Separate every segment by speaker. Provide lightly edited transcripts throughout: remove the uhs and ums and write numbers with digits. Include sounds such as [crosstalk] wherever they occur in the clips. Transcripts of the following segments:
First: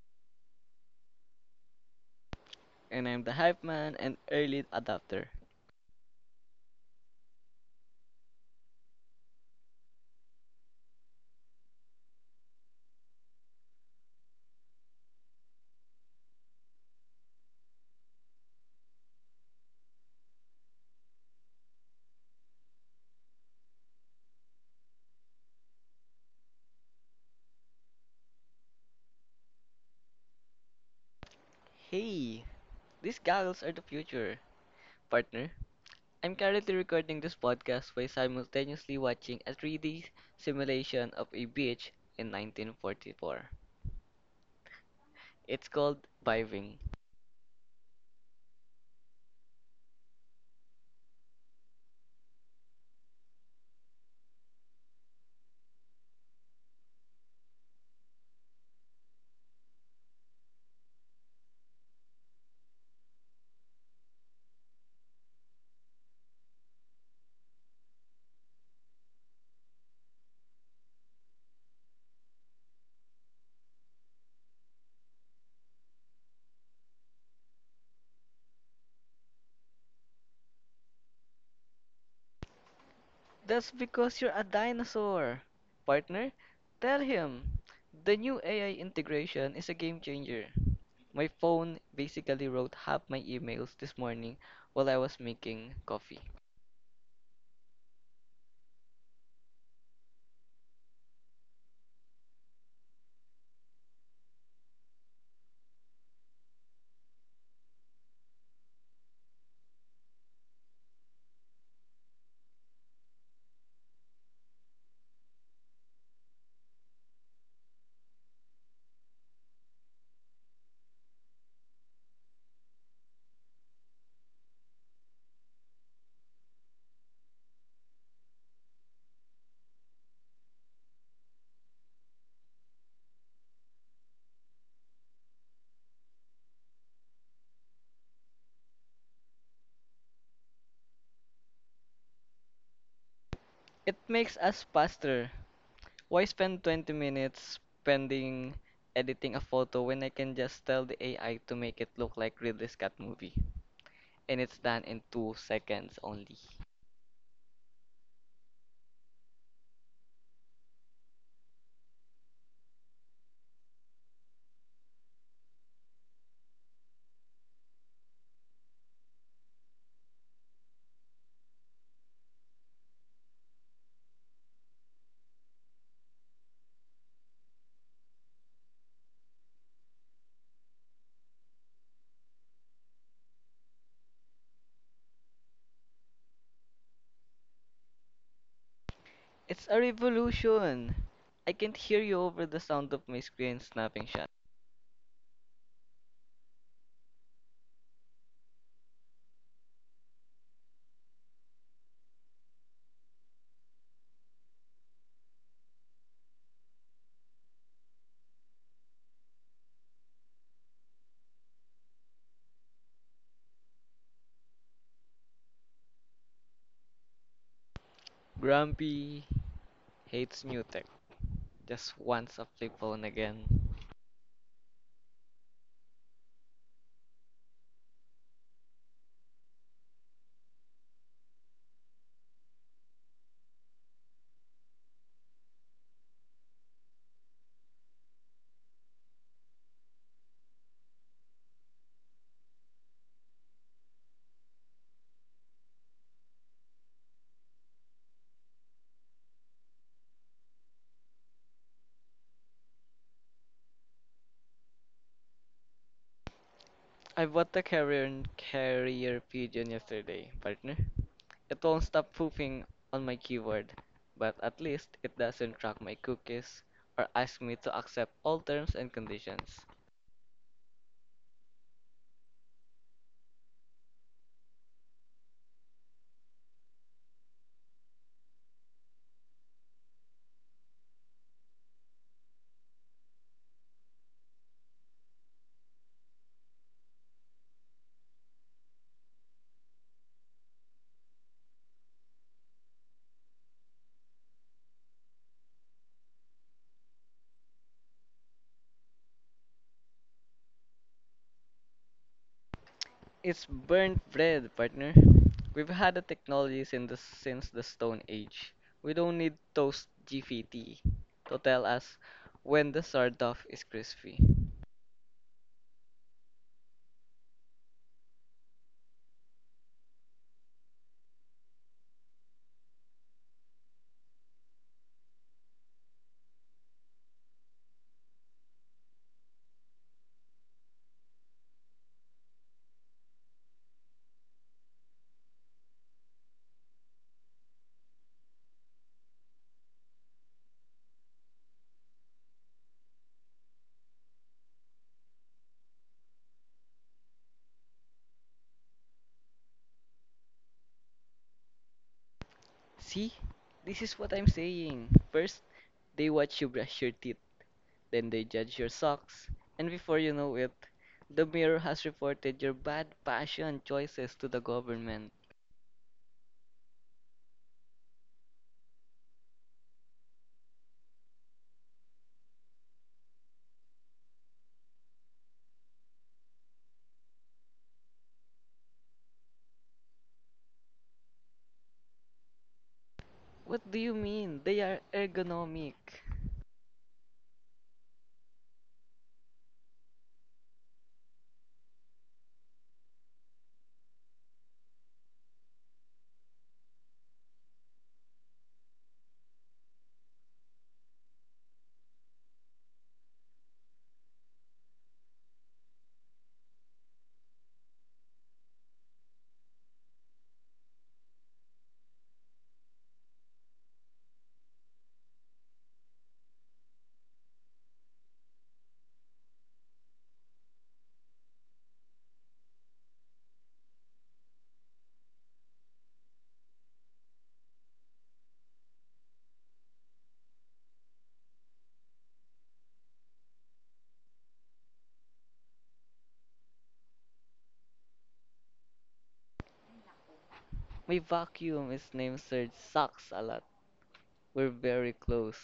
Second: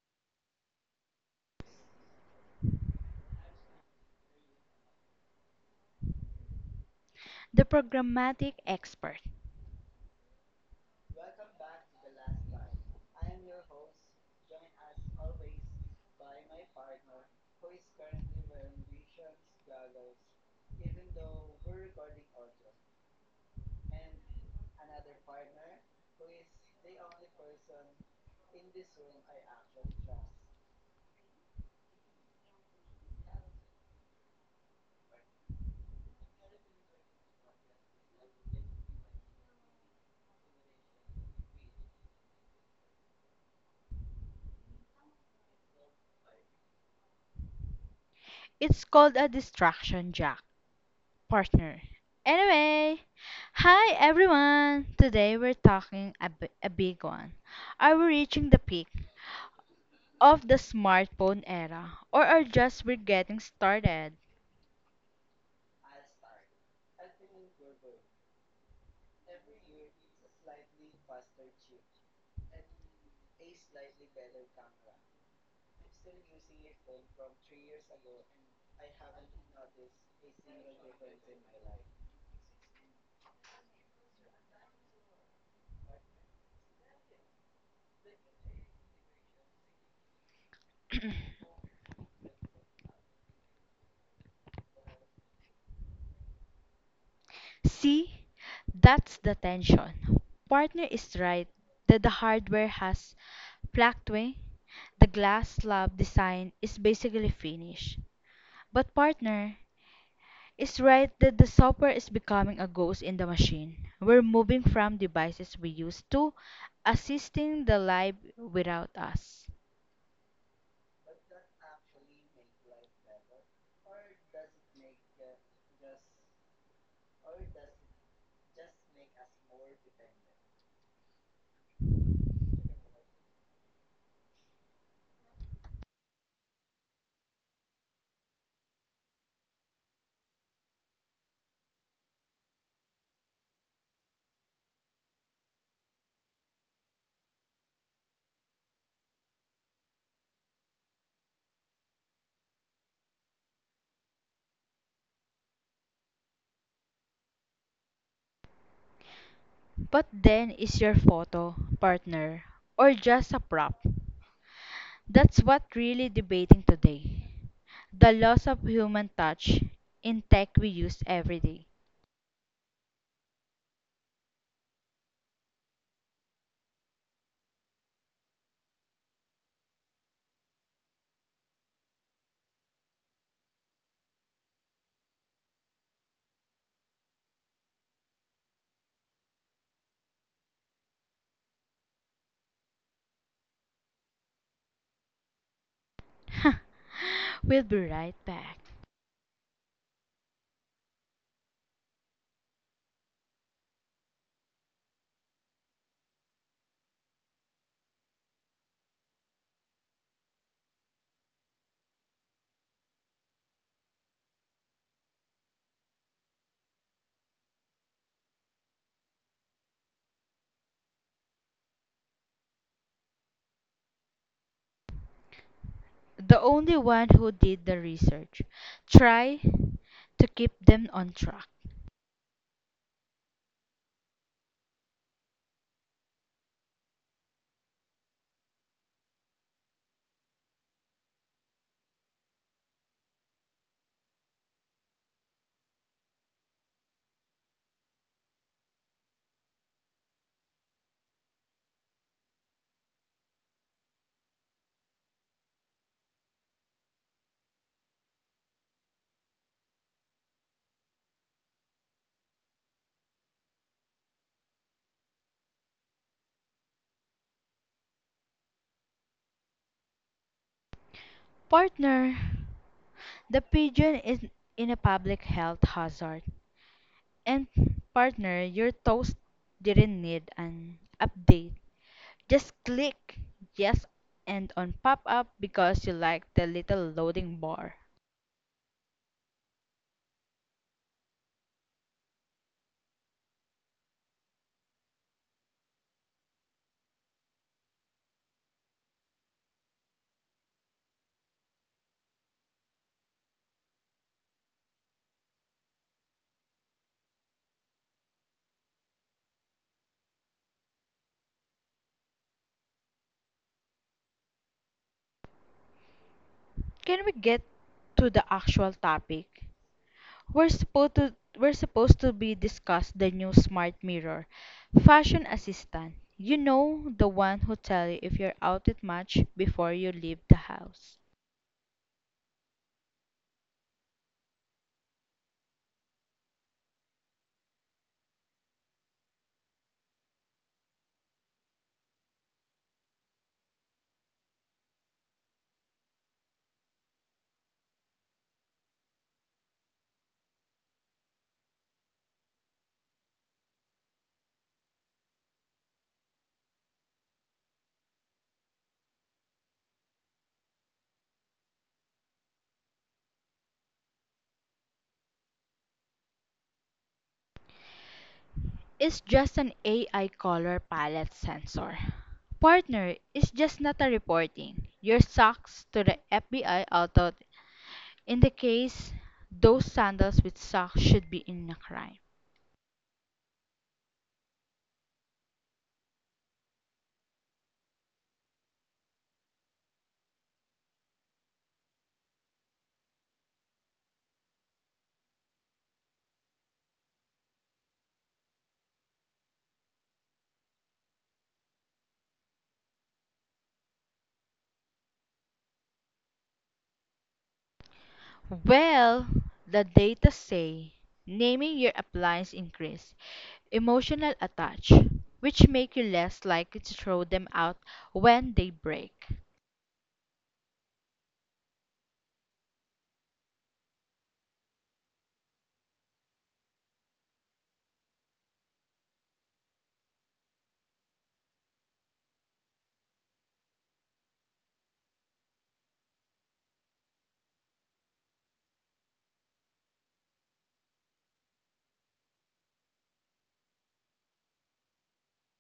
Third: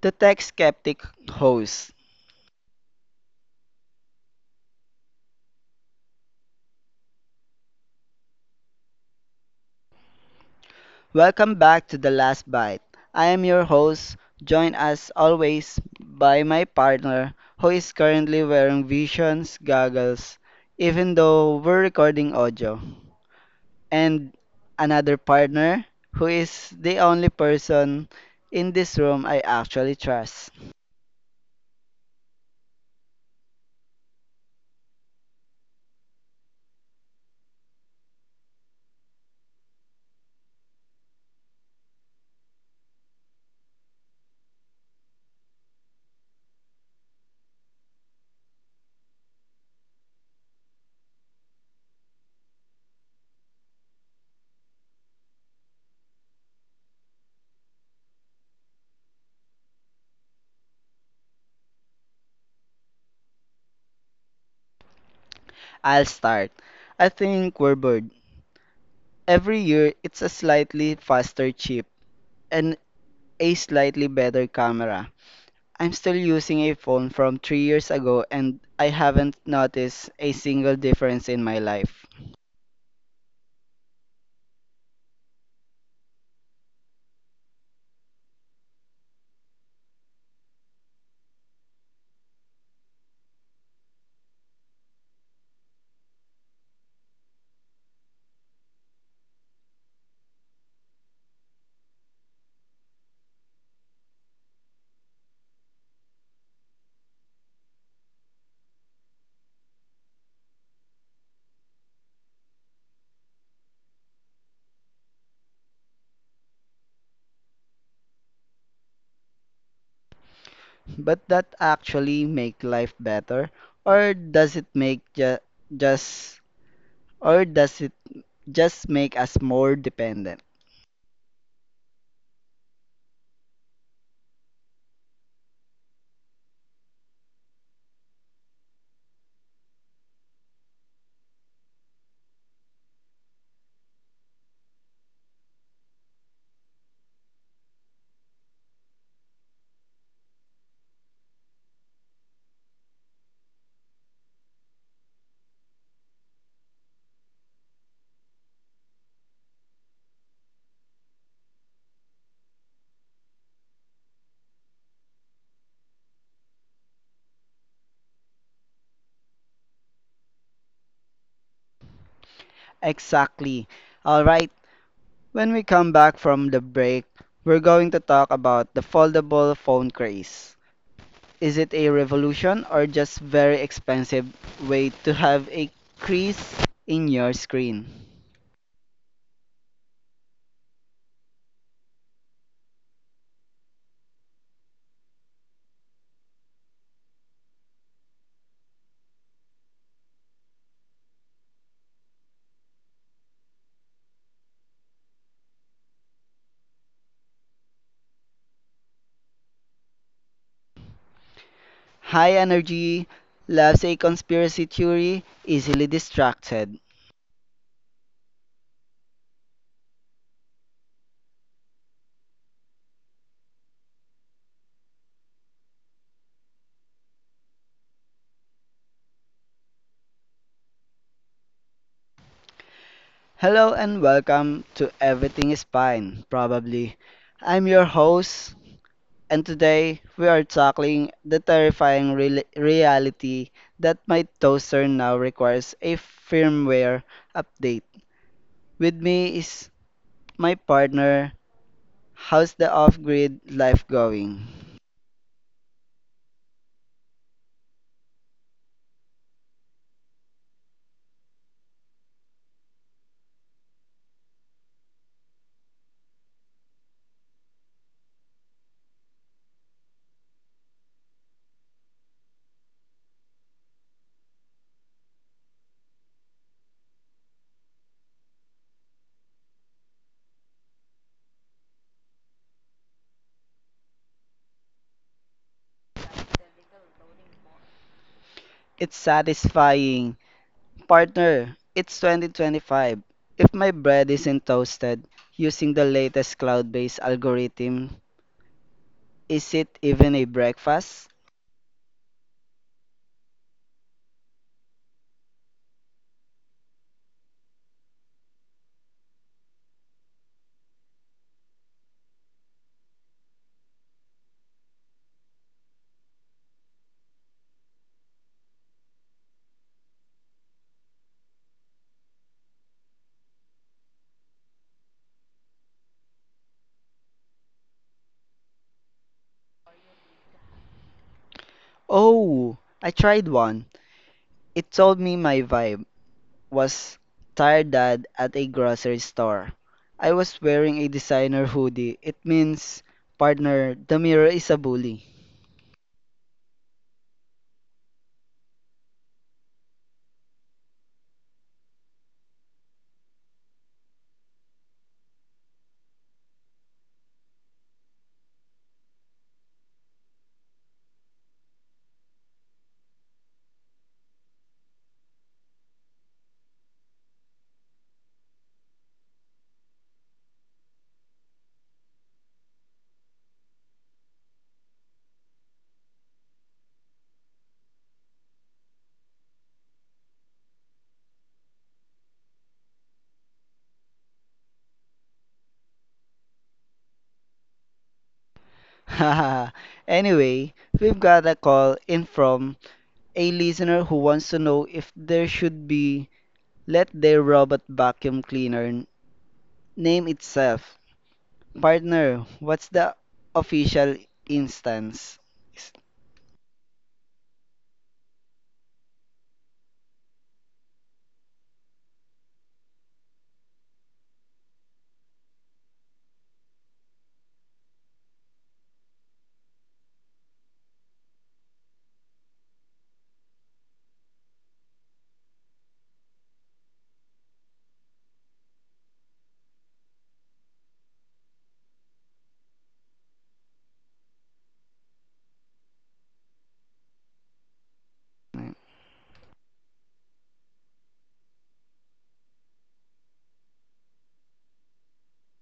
Speaker 1: The Tech Skeptic host.
Speaker 2: And I'm the hype man and early adopter.
Speaker 3: The programmatic expert.
Speaker 1: Welcome back to The Last Bite. I am your host, joined as always by my partner who is currently wearing Vision's goggles, even though we're recording audio. And another partner who is the only person in this room I actually trust.
Speaker 2: Hey, these goggles are the future. Partner, I'm currently recording this podcast while simultaneously watching a 3D simulation of a beach in 1944. It's called Biving.
Speaker 3: It's called a distraction jack partner. Anyway, hi everyone. Today we're talking a big one. Are we reaching the peak of the smartphone era or are just we're getting started?
Speaker 1: I'll start. I think we're bored. Every year, it's a slightly faster chip and a slightly better camera. I'm still using a phone from 3 years ago and I haven't noticed a single difference in my life.
Speaker 2: That's because you're a dinosaur. Partner, tell him. The new AI integration is a game changer. My phone basically wrote half my emails this morning while I was making coffee.
Speaker 3: See, that's the tension. Partner is right that the hardware has plateaued. The glass slab design is basically finished. But partner, it's right that the software is becoming a ghost in the machine. We're moving from devices we use to assisting the life without us.
Speaker 1: But that actually make life better, or does it make ju just, or does it just make us more dependent?
Speaker 2: It makes us faster. Why spend 20 minutes spending editing a photo when I can just tell the AI to make it look like Ridley Scott movie? And it's done in 2 seconds only.
Speaker 3: But then is your photo, partner, or just a prop? That's what really debating today. The loss of human touch in tech we use every day.
Speaker 1: Exactly. All right. When we come back from the break, we're going to talk about the foldable phone craze. Is it a revolution or just very expensive way to have a crease in your screen?
Speaker 2: It's a revolution! I can't hear you over the sound of my screen snapping shut.
Speaker 3: [laughs] We'll be right back.
Speaker 1: High energy, loves a conspiracy theory, easily distracted.
Speaker 2: Grumpy hates new tech. Just wants a flip phone again.
Speaker 3: The only one who did the research. Try to keep them on track.
Speaker 1: Hello and welcome to Everything is Fine, probably. I'm your host, and today we are tackling the terrifying reality that my toaster now requires a firmware update. With me is my partner. How's the off grid life going?
Speaker 2: I bought the carrier and carrier pigeon yesterday, partner. It won't stop pooping on my keyboard, but at least it doesn't track my cookies or ask me to accept all terms and conditions.
Speaker 3: Partner, the pigeon is in a public health hazard. And partner, your toast didn't need an update. Just click yes and on pop up because you like the little loading bar.
Speaker 1: It's satisfying. Partner, it's 2025. If my bread isn't toasted using the latest cloud based algorithm, is it even a breakfast?
Speaker 2: It's burnt bread, partner. We've had the technology since the Stone Age. We don't need Toast GPT to tell us when the sardoff is crispy.
Speaker 3: Can we get to the actual topic? We're supposed to be discuss the new smart mirror, fashion assistant. You know the one who tell you if you're outfit match before you leave the house.
Speaker 1: Oh, I tried one. It told me my vibe was tired dad at a grocery store. I was wearing a designer hoodie. It means, partner, the mirror is a bully.
Speaker 2: See? This is what I'm saying. First, they watch you brush your teeth. Then they judge your socks, and before you know it, the mayor has reported your bad fashion choices to the government.
Speaker 3: Is just an AI color palette sensor. Partner is just not a reporting your socks to the FBI. Although, in the case, those sandals with socks should be in a crime.
Speaker 2: What do you mean? They are ergonomic.
Speaker 1: [laughs] Anyway, we've got a call in from a listener who wants to know if there should be let their robot vacuum cleaner name itself. Partner, what's the official instance? S-
Speaker 3: Well, the data say naming your appliance increase emotional attach, which make you less likely to throw them out when they break.
Speaker 2: My vacuum is named Serge Socks a lot. We're very close.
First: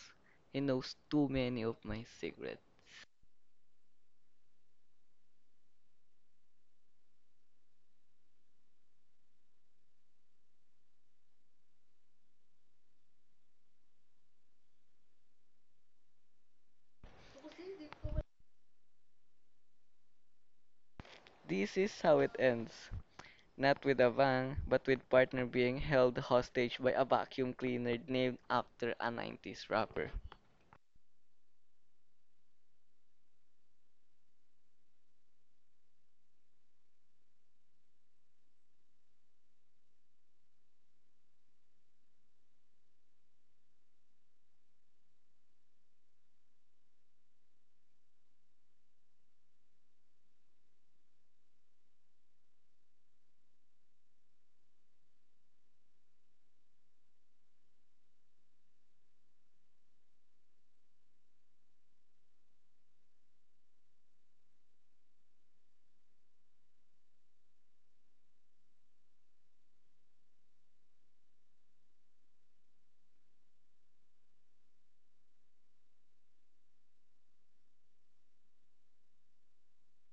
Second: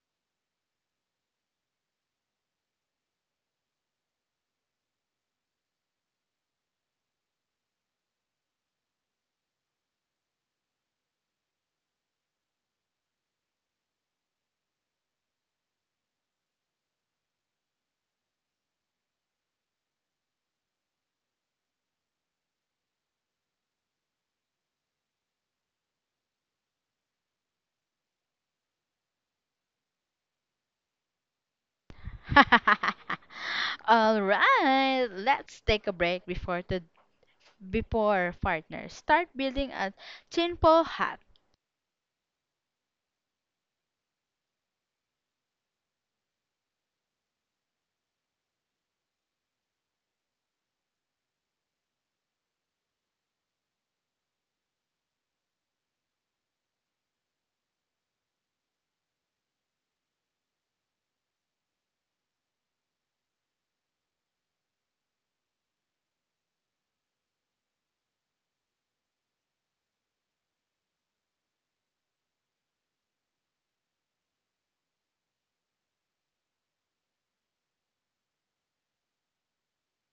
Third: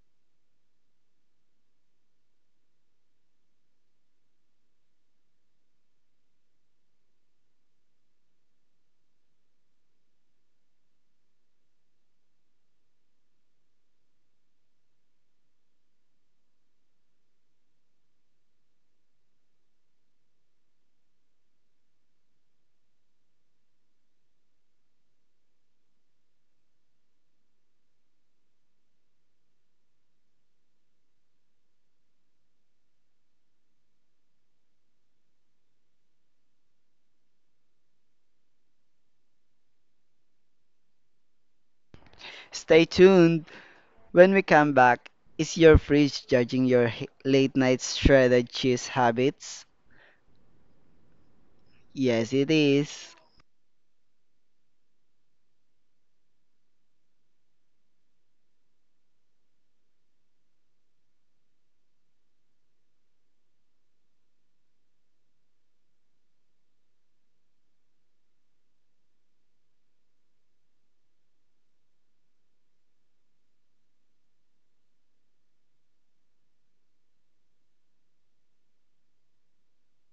Speaker 2: He knows too many of my secrets. This is how it ends. Not with a bang, but with partner being held hostage by a vacuum cleaner named after a 90s rapper.
Speaker 3: [laughs] All right, let's take a break before partners. Start building a simple hat
Speaker 1: Stay tuned. When we come back, is your fridge judging your late night shredded cheese habits? Yes, it is.